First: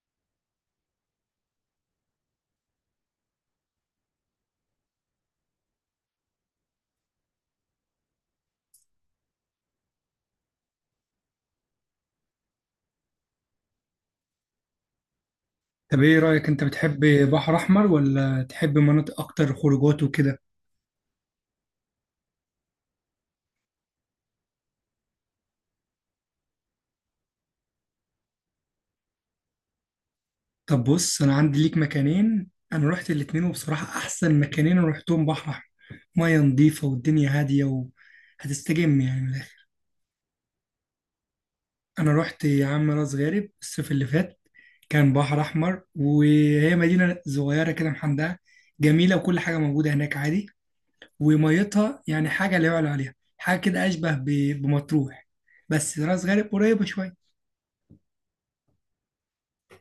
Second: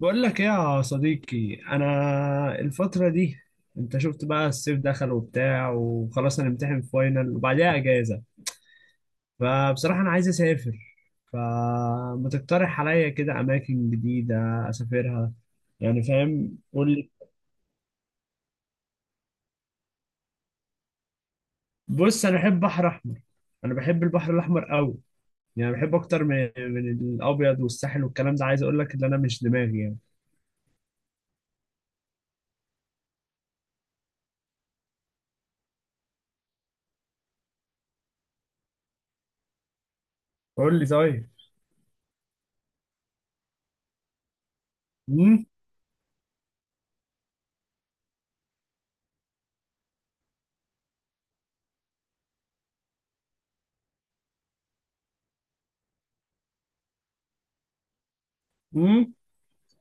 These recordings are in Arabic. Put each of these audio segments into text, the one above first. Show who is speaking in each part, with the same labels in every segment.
Speaker 1: بقول لك ايه يا صديقي؟ انا الفتره دي انت شفت بقى، الصيف دخل وبتاع وخلاص هنمتحن فاينل وبعديها اجازه. فبصراحه انا عايز اسافر، فما تقترح عليا كده اماكن جديده اسافرها؟ يعني
Speaker 2: طب ايه رأيك،
Speaker 1: فاهم،
Speaker 2: انت
Speaker 1: قول
Speaker 2: بتحب
Speaker 1: لي.
Speaker 2: بحر احمر ولا تحب مناطق اكتر خروجات وكده؟
Speaker 1: بص، انا بحب بحر احمر، انا بحب البحر الاحمر قوي. يعني بحب اكتر من الابيض والساحل والكلام ده، عايز اقول لك ان انا مش دماغي يعني.
Speaker 2: طب بص، انا عندي ليك مكانين. انا رحت الاتنين وبصراحة احسن مكانين انا رحتهم بحر احمر. مية نظيفة والدنيا هادية وهتستجم يعني من الاخر.
Speaker 1: قول لي طيب.
Speaker 2: انا رحت يا عم راس غارب الصيف اللي فات. كان بحر
Speaker 1: امم.
Speaker 2: احمر وهي مدينة صغيرة كده محندقة جميلة وكل حاجة موجودة هناك عادي. وميتها يعني حاجة لا يعلى عليها، حاجة كده اشبه بمطروح. بس راس غارب قريبة شوية.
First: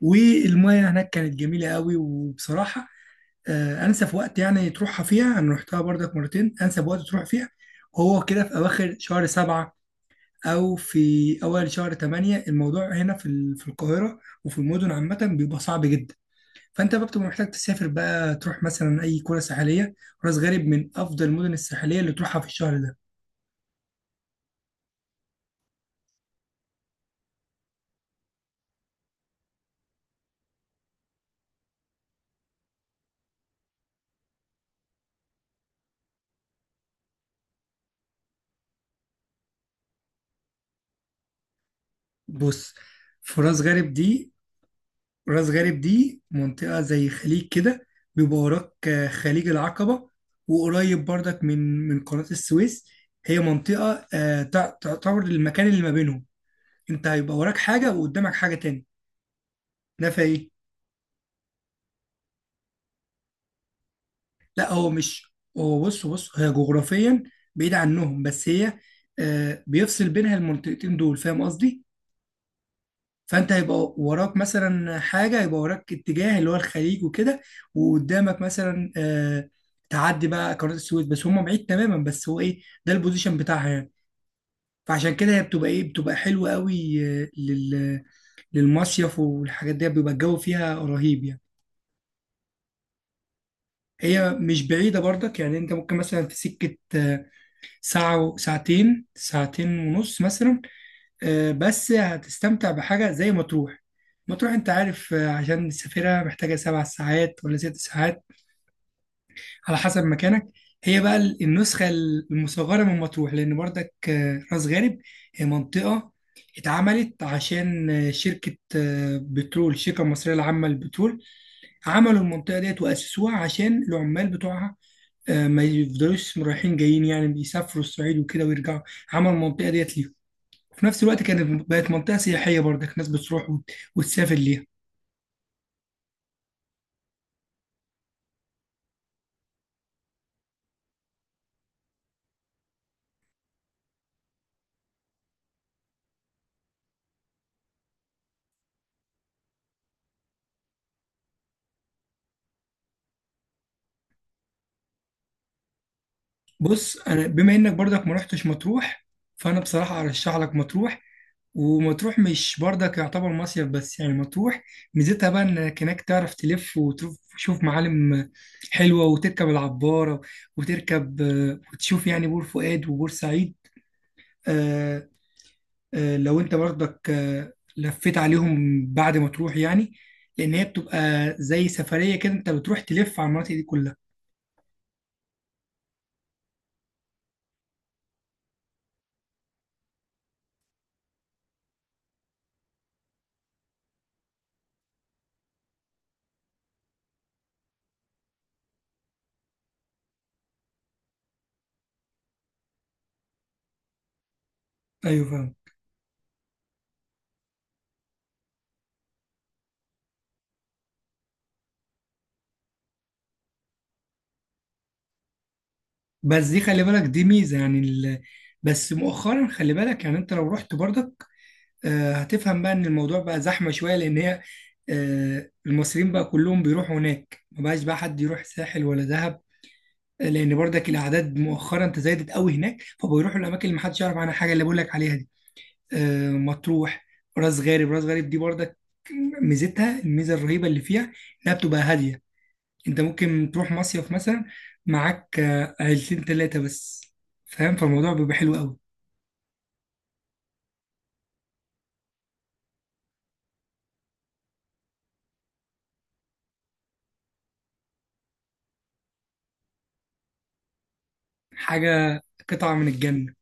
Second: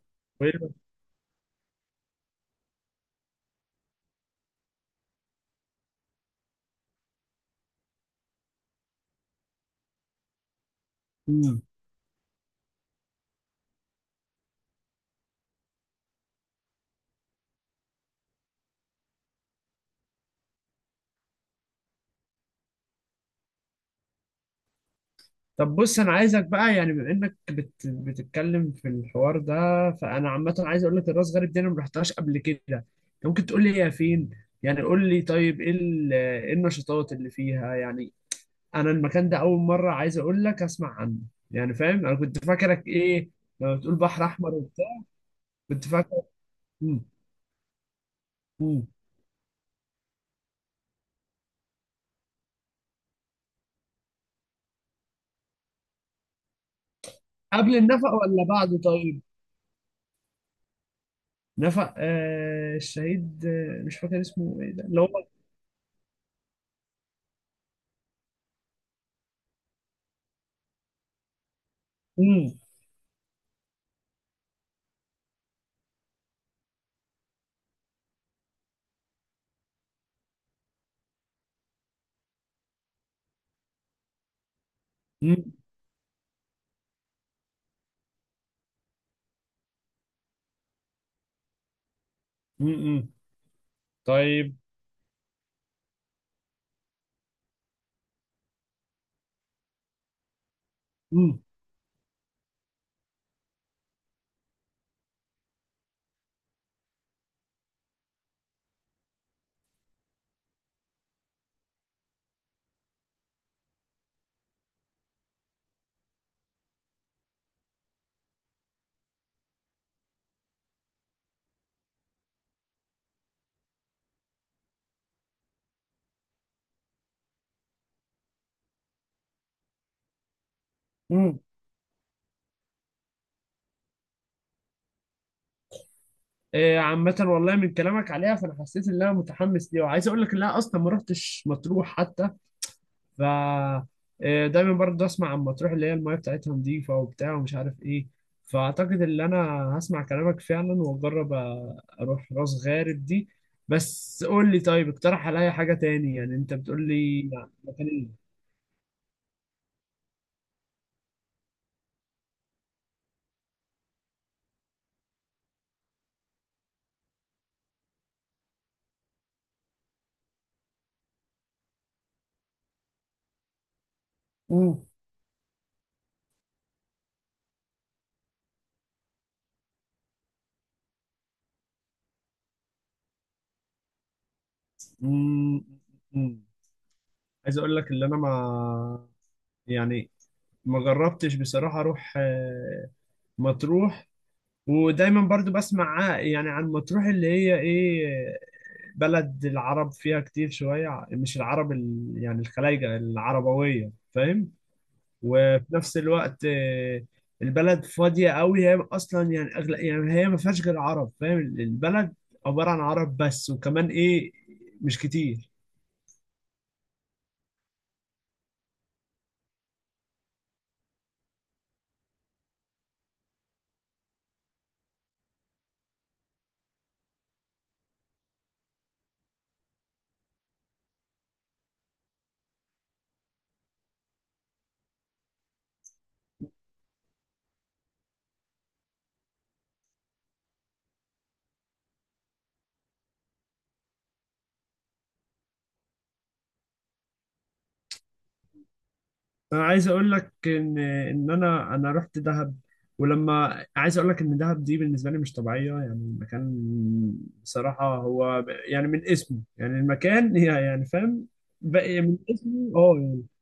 Speaker 2: والمية هناك كانت جميلة قوي، وبصراحة انسب وقت يعني تروحها فيها، انا رحتها برضك مرتين. انسب وقت تروح فيها هو كده في اواخر شهر 7 او في
Speaker 1: امم.
Speaker 2: اول شهر 8. الموضوع هنا في في القاهرة وفي المدن عامة بيبقى صعب جدا. فانت بقى بتبقى محتاج تسافر بقى، تروح مثلا اي قرى ساحلية. راس غارب من افضل المدن الساحلية اللي تروحها في الشهر ده.
Speaker 1: طب بص، انا عايزك بقى يعني بما انك بتتكلم في الحوار ده، فانا عامه عايز اقول لك الراس غارب دي انا ما رحتهاش قبل كده. انت ممكن تقول لي هي فين؟ يعني قول لي طيب، ايه النشاطات اللي فيها يعني؟ انا المكان ده اول مره عايز اقول لك اسمع عنه. يعني فاهم، انا كنت
Speaker 2: بص،
Speaker 1: فاكرك ايه
Speaker 2: في راس
Speaker 1: لما
Speaker 2: غارب
Speaker 1: بتقول بحر
Speaker 2: دي،
Speaker 1: احمر وبتاع؟
Speaker 2: راس غارب
Speaker 1: كنت فاكر.
Speaker 2: دي منطقة
Speaker 1: مم.
Speaker 2: زي خليج كده. بيبقى وراك
Speaker 1: مم.
Speaker 2: خليج العقبة وقريب برضك من قناة السويس. هي منطقة تعتبر المكان اللي ما بينهم. انت هيبقى وراك
Speaker 1: قبل
Speaker 2: حاجة
Speaker 1: النفق
Speaker 2: وقدامك
Speaker 1: ولا
Speaker 2: حاجة
Speaker 1: بعده
Speaker 2: تاني.
Speaker 1: طيب؟
Speaker 2: ده في ايه؟
Speaker 1: نفق الشهيد، مش فاكر اسمه ايه،
Speaker 2: لا،
Speaker 1: ده
Speaker 2: هو
Speaker 1: اللي هو.
Speaker 2: مش هو. بص هي جغرافيا بعيد عنهم، بس هي بيفصل بينها المنطقتين دول. فاهم قصدي؟
Speaker 1: مم.
Speaker 2: فانت هيبقى وراك مثلا حاجه، هيبقى وراك اتجاه اللي هو الخليج وكده، وقدامك مثلا تعدي بقى قناه السويس، بس هم بعيد تماما، بس هو ايه ده البوزيشن بتاعها يعني. فعشان كده هي
Speaker 1: مم.
Speaker 2: بتبقى ايه، بتبقى حلوه قوي للمصيف والحاجات دي، بيبقى الجو فيها رهيب يعني.
Speaker 1: مم. مم.
Speaker 2: هي
Speaker 1: طيب.
Speaker 2: مش بعيده برضك يعني، انت ممكن مثلا في سكه ساعتين، ساعتين ونص مثلا.
Speaker 1: مم.
Speaker 2: بس هتستمتع بحاجة زي مطروح. مطروح انت عارف، عشان نسافرها محتاجة 7 ساعات ولا 6 ساعات، على حسب مكانك. هي بقى النسخة المصغرة من مطروح، لأن برضك راس غارب هي منطقة اتعملت عشان شركة بترول، الشركة المصرية العامة للبترول، عملوا المنطقة ديت وأسسوها عشان العمال بتوعها ما يفضلوش رايحين جايين. يعني بيسافروا الصعيد وكده ويرجعوا، عملوا المنطقة ديت. في نفس الوقت
Speaker 1: امم.
Speaker 2: كانت بقت منطقة سياحية برضك، ناس بتروح وتسافر ليها.
Speaker 1: عامة والله من كلامك عليها فأنا حسيت إن أنا متحمس ليها، وعايز أقول لك إن أنا أصلا ما رحتش مطروح حتى. ف دايما برضه أسمع عن مطروح اللي هي المايه بتاعتها نظيفة وبتاع ومش عارف إيه. فأعتقد إن أنا هسمع كلامك فعلا، وأجرب أروح راس غارب دي. بس قول لي طيب، اقترح عليا حاجة تاني، يعني أنت بتقول
Speaker 2: بص،
Speaker 1: لي
Speaker 2: أنا
Speaker 1: يعني
Speaker 2: بما إنك
Speaker 1: مكان
Speaker 2: برضك ما
Speaker 1: إيه؟
Speaker 2: رحتش مطروح، فأنا بصراحة أرشح لك مطروح. ومطروح مش برضك يعتبر مصيف بس، يعني مطروح ميزتها بقى إنك هناك تعرف تلف وتشوف معالم حلوة وتركب العبارة وتركب وتشوف يعني بور فؤاد وبور سعيد.
Speaker 1: امم.
Speaker 2: آه، لو أنت برضك لفيت عليهم بعد ما تروح يعني، لأن هي بتبقى زي سفرية كده، أنت بتروح تلف على المناطق دي كلها.
Speaker 1: مم. مم. عايز اقول لك اللي انا ما يعني ما جربتش بصراحة اروح مطروح، ودايما برضو بسمع يعني عن مطروح اللي هي ايه، بلد العرب فيها كتير شوية، مش يعني الخلايجة العربوية، فاهم؟
Speaker 2: ايوه فاهم.
Speaker 1: وفي نفس الوقت البلد فاضية قوي، هي أصلا يعني أغلى، يعني هي ما فيهاش غير عرب، فاهم؟ البلد عبارة عن عرب بس، وكمان ايه؟ مش كتير.
Speaker 2: بس دي خلي بالك، دي ميزه يعني بس مؤخرا خلي بالك، يعني انت لو رحت برضك هتفهم بقى ان الموضوع بقى زحمه شويه، لان هي المصريين بقى كلهم بيروحوا هناك، ما بقاش بقى حد يروح ساحل ولا دهب. لان برضك الاعداد مؤخرا تزايدت قوي هناك، فبيروحوا الاماكن اللي محدش يعرف عنها حاجه، اللي بقول لك عليها دي مطروح. راس غارب دي برضك ميزتها الميزه الرهيبه اللي فيها، انها بتبقى هاديه. انت ممكن تروح مصيف مثلا معاك عيلتين تلاتة بس. فاهم، فالموضوع بيبقى حلو قوي.
Speaker 1: انا عايز اقول لك ان انا رحت دهب، ولما عايز اقول لك ان دهب دي بالنسبه لي مش طبيعيه، يعني مكان بصراحه هو يعني من اسمه، يعني المكان هي يعني فاهم؟ بقى من
Speaker 2: حاجة
Speaker 1: اسمه،
Speaker 2: قطعة من
Speaker 1: اه يعني.
Speaker 2: الجنة.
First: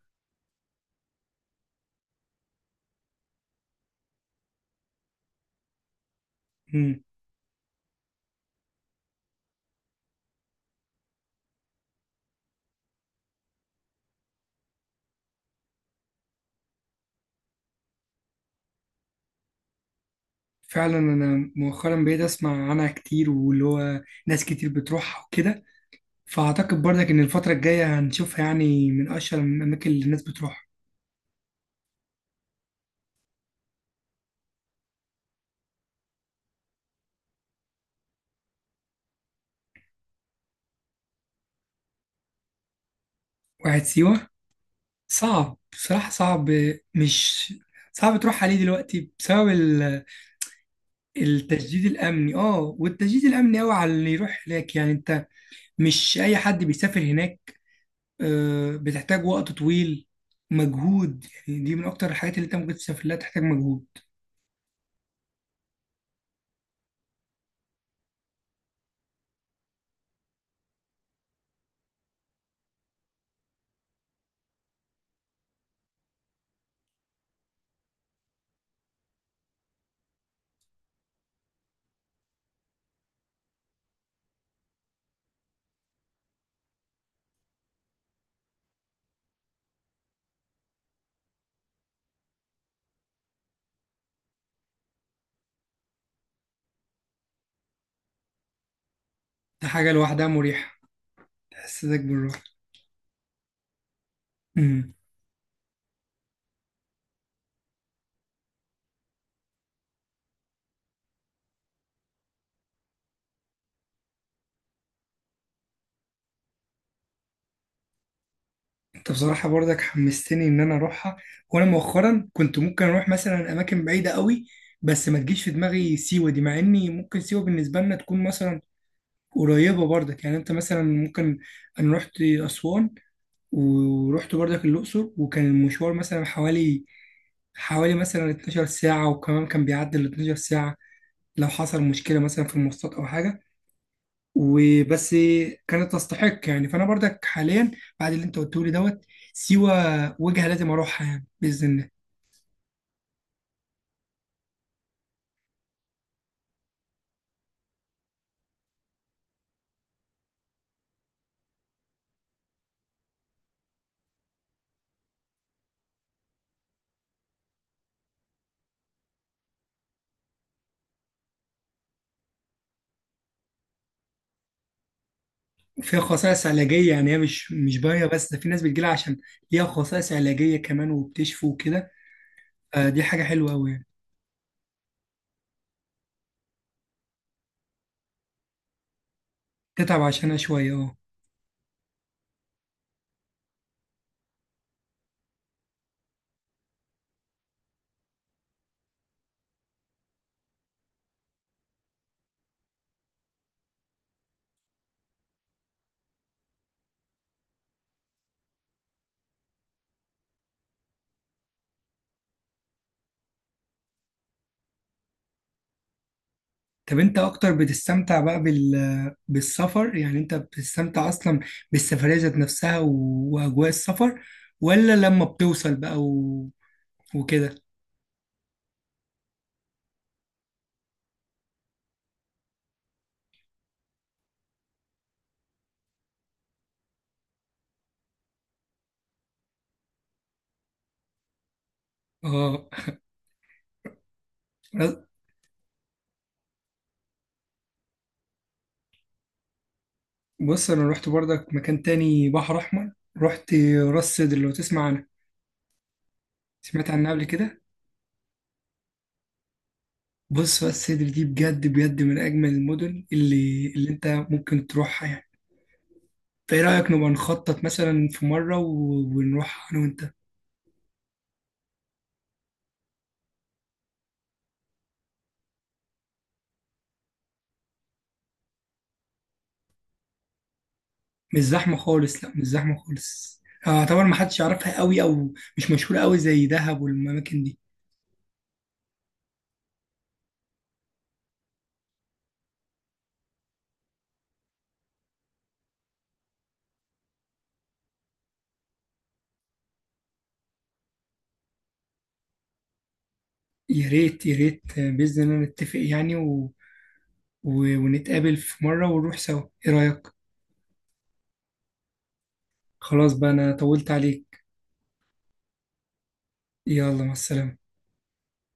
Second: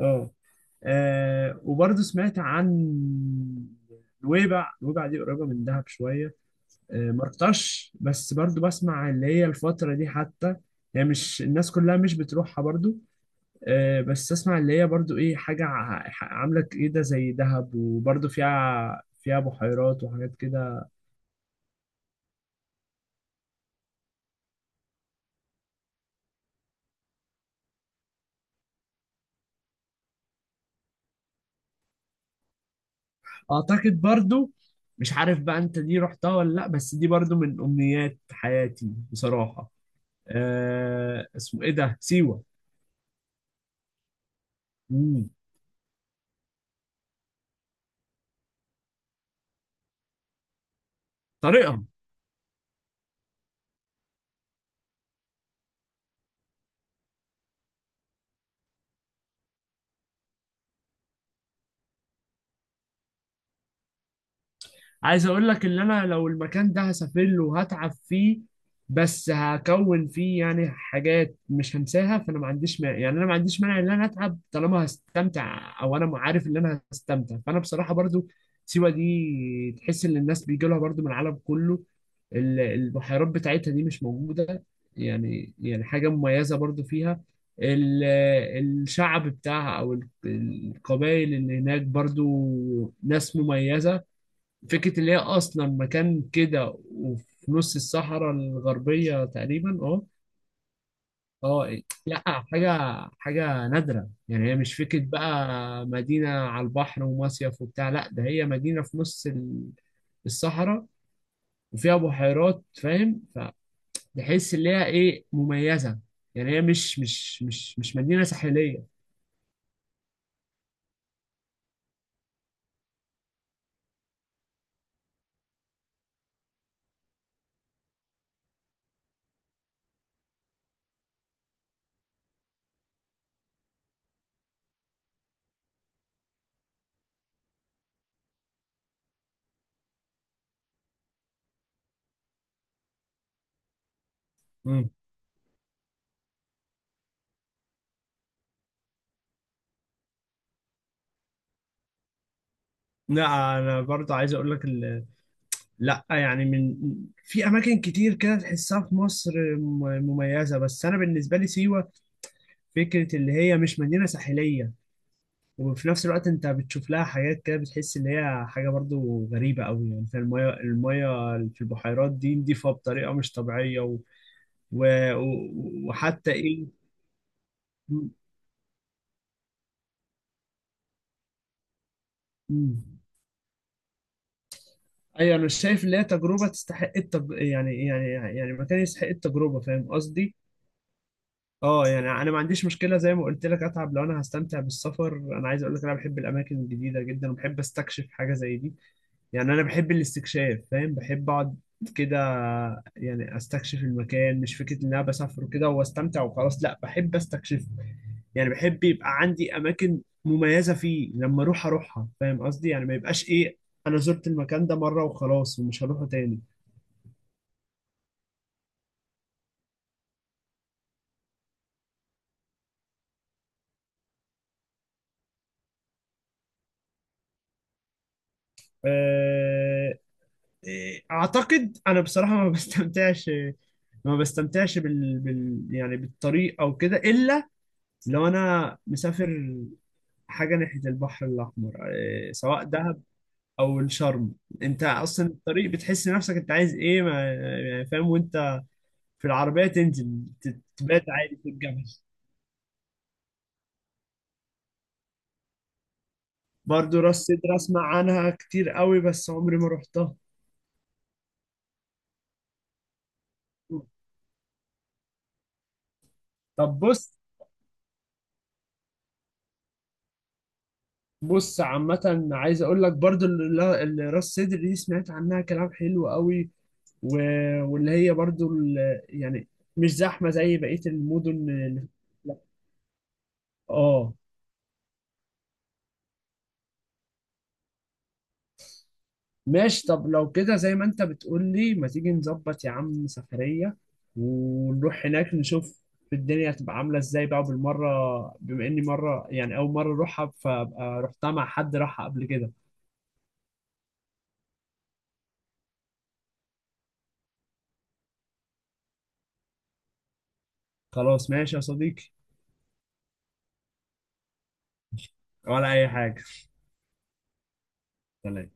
Speaker 1: اه. وبرضه سمعت عن نويبع. نويبع دي قريبه من دهب شويه.
Speaker 2: مم.
Speaker 1: ما رحتهاش بس برضه بسمع اللي هي الفتره دي حتى، هي مش... الناس كلها مش بتروحها برضه. بس اسمع اللي هي برضو ايه، حاجة عاملة كده زي دهب، وبرضو فيها فيها بحيرات وحاجات كده.
Speaker 2: فعلا انا مؤخرا بقيت اسمع عنها كتير، واللي هو ناس كتير بتروحها وكده. فاعتقد برضك ان الفترة الجاية هنشوفها يعني من اشهر الاماكن اللي الناس بتروحها.
Speaker 1: اعتقد برضو، مش عارف بقى انت دي رحتها ولا لا، بس دي برضو من امنيات حياتي بصراحة. أه، اسمه ايه ده، سيوة؟
Speaker 2: واحد سيوة.
Speaker 1: مم.
Speaker 2: صعب بصراحة، صعب، مش تروح عليه دلوقتي بسبب التشديد
Speaker 1: طريقها.
Speaker 2: الامني. اه، والتشديد الامني قوي على اللي يروح هناك. يعني انت مش أي حد بيسافر هناك. بتحتاج وقت طويل، مجهود، يعني دي من أكتر الحاجات اللي أنت ممكن تسافر لها تحتاج مجهود.
Speaker 1: عايز اقول لك ان انا لو المكان ده هسافر له وهتعب فيه، بس هكون فيه يعني حاجات مش هنساها، فانا ما عنديش مانع، يعني انا ما عنديش مانع ان انا اتعب طالما هستمتع، او انا عارف ان انا هستمتع. فانا بصراحة برضو سيوة دي تحس ان الناس بيجي لها برضو من العالم كله، البحيرات بتاعتها دي مش موجودة، يعني يعني حاجة مميزة برضو فيها، ال- الشعب بتاعها او القبائل اللي هناك، برضو ناس مميزة. فكرة اللي هي أصلا مكان كده وفي نص الصحراء الغربية
Speaker 2: دي
Speaker 1: تقريبا،
Speaker 2: حاجة
Speaker 1: اه.
Speaker 2: لوحدها مريحة،
Speaker 1: اه.
Speaker 2: تحسسك
Speaker 1: لا،
Speaker 2: بالراحة.
Speaker 1: حاجة، حاجة نادرة، يعني هي مش
Speaker 2: أمم.
Speaker 1: فكرة بقى مدينة على البحر ومصيف وبتاع، لا، ده هي مدينة في نص الصحراء، وفيها بحيرات، فاهم؟ فتحس اللي هي ايه، مميزة، يعني هي مش مدينة ساحلية.
Speaker 2: أنت بصراحة برضك حمستني إن أنا أروحها. وأنا مؤخرا كنت ممكن أروح مثلا أماكن بعيدة قوي، بس ما تجيش في دماغي سيوة دي، مع إني ممكن سيوة بالنسبة لنا تكون مثلا قريبة برضك. يعني أنت مثلا ممكن، أنا رحت أسوان ورحت برضك الأقصر، وكان المشوار مثلا حوالي مثلا 12 ساعة، وكمان كان بيعدي ال 12 ساعة لو حصل مشكلة مثلا في المواصلات أو حاجة
Speaker 1: مم.
Speaker 2: وبس. كانت تستحق يعني. فأنا برضك حاليا بعد اللي أنت قلته لي دوت سيوة وجهة لازم أروحها، يعني بإذن الله.
Speaker 1: لا، انا برضه عايز اقول لك، لا يعني من... في اماكن كتير كده تحسها في مصر مميزه، بس انا بالنسبه لي سيوه فكره اللي هي مش مدينه ساحليه، وفي نفس الوقت انت بتشوف لها حاجات كده بتحس ان هي حاجه برضو غريبه قوي، يعني في الميه، الميه في البحيرات دي نضيفه بطريقه مش طبيعيه، و... و...
Speaker 2: فيها
Speaker 1: وحتى
Speaker 2: خصائص
Speaker 1: ايه؟
Speaker 2: علاجية يعني، هي مش باية
Speaker 1: م-
Speaker 2: بس، ده في ناس بتجيلها عشان ليها خصائص علاجية كمان وبتشفي وكده.
Speaker 1: م.
Speaker 2: دي حاجة حلوة أوي يعني،
Speaker 1: ايوه، انا شايف ان هي تجربه تستحق يعني مكان يستحق التجربه، فاهم
Speaker 2: تتعب
Speaker 1: قصدي؟
Speaker 2: عشانها شوية. أه.
Speaker 1: اه، يعني انا ما عنديش مشكله، زي ما قلت لك اتعب لو انا هستمتع بالسفر. انا عايز اقول لك انا بحب الاماكن الجديده جدا، وبحب استكشف حاجه زي دي، يعني انا بحب الاستكشاف، فاهم؟ بحب اقعد كده يعني استكشف المكان، مش فكره ان انا بسافر كده واستمتع وخلاص، لا، بحب استكشف. يعني بحب يبقى عندي اماكن مميزه فيه لما اروح اروحها، فاهم قصدي؟ يعني ما يبقاش ايه، انا زرت المكان ده مره وخلاص ومش هروحه تاني.
Speaker 2: طب انت اكتر بتستمتع بقى بالسفر؟ يعني انت بتستمتع اصلا بالسفرية ذات نفسها واجواء السفر، ولا لما بتوصل بقى وكده؟
Speaker 1: آه، إيه، اعتقد انا بصراحه ما بستمتعش، ما بستمتعش يعني بالطريق او كده، الا لو انا مسافر حاجه ناحيه البحر الاحمر، إيه، سواء
Speaker 2: اه.
Speaker 1: دهب او الشرم. انت اصلا الطريق بتحس نفسك انت عايز ايه ما... يعني فاهم؟ وانت في العربيه تنزل
Speaker 2: بص، انا
Speaker 1: تبات
Speaker 2: رحت
Speaker 1: عادي في
Speaker 2: برضك مكان
Speaker 1: الجبل.
Speaker 2: تاني بحر احمر. رحت راس سدر، لو تسمع عنها، سمعت
Speaker 1: برضه
Speaker 2: عنها
Speaker 1: راس
Speaker 2: قبل
Speaker 1: سدر
Speaker 2: كده؟
Speaker 1: اسمع عنها كتير قوي، بس عمري ما رحتها.
Speaker 2: بص، راس سدر دي بجد بجد من اجمل المدن اللي انت ممكن تروحها يعني. فايه
Speaker 1: طب
Speaker 2: رايك نبقى
Speaker 1: بص.
Speaker 2: نخطط مثلا في مره ونروح انا وانت؟
Speaker 1: بص عامة عايز اقول لك برضو اللي راس صدر دي سمعت عنها كلام حلو قوي، و... واللي هي برضو ال... يعني مش زحمة زي بقية
Speaker 2: مش
Speaker 1: المدن
Speaker 2: زحمة خالص، لا
Speaker 1: لا.
Speaker 2: مش زحمة خالص. اعتبر
Speaker 1: اه.
Speaker 2: ما حدش يعرفها قوي او مش مشهورة قوي زي دهب والاماكن دي.
Speaker 1: ماشي، طب لو كده زي ما انت بتقول لي، ما تيجي نظبط يا عم سفرية، ونروح هناك نشوف الدنيا هتبقى عاملة ازاي بقى بالمرة، بما اني مرة، يعني اول مرة اروحها، فابقى رحتها مع حد راحها قبل كده.
Speaker 2: يا ريت يا ريت، بإذن الله نتفق يعني ونتقابل في مرة ونروح سوا. ايه رأيك؟
Speaker 1: خلاص ماشي يا صديقي،
Speaker 2: خلاص بقى، انا طولت عليك.
Speaker 1: ولا اي حاجة.
Speaker 2: يلا، مع السلامة.
Speaker 1: سلام.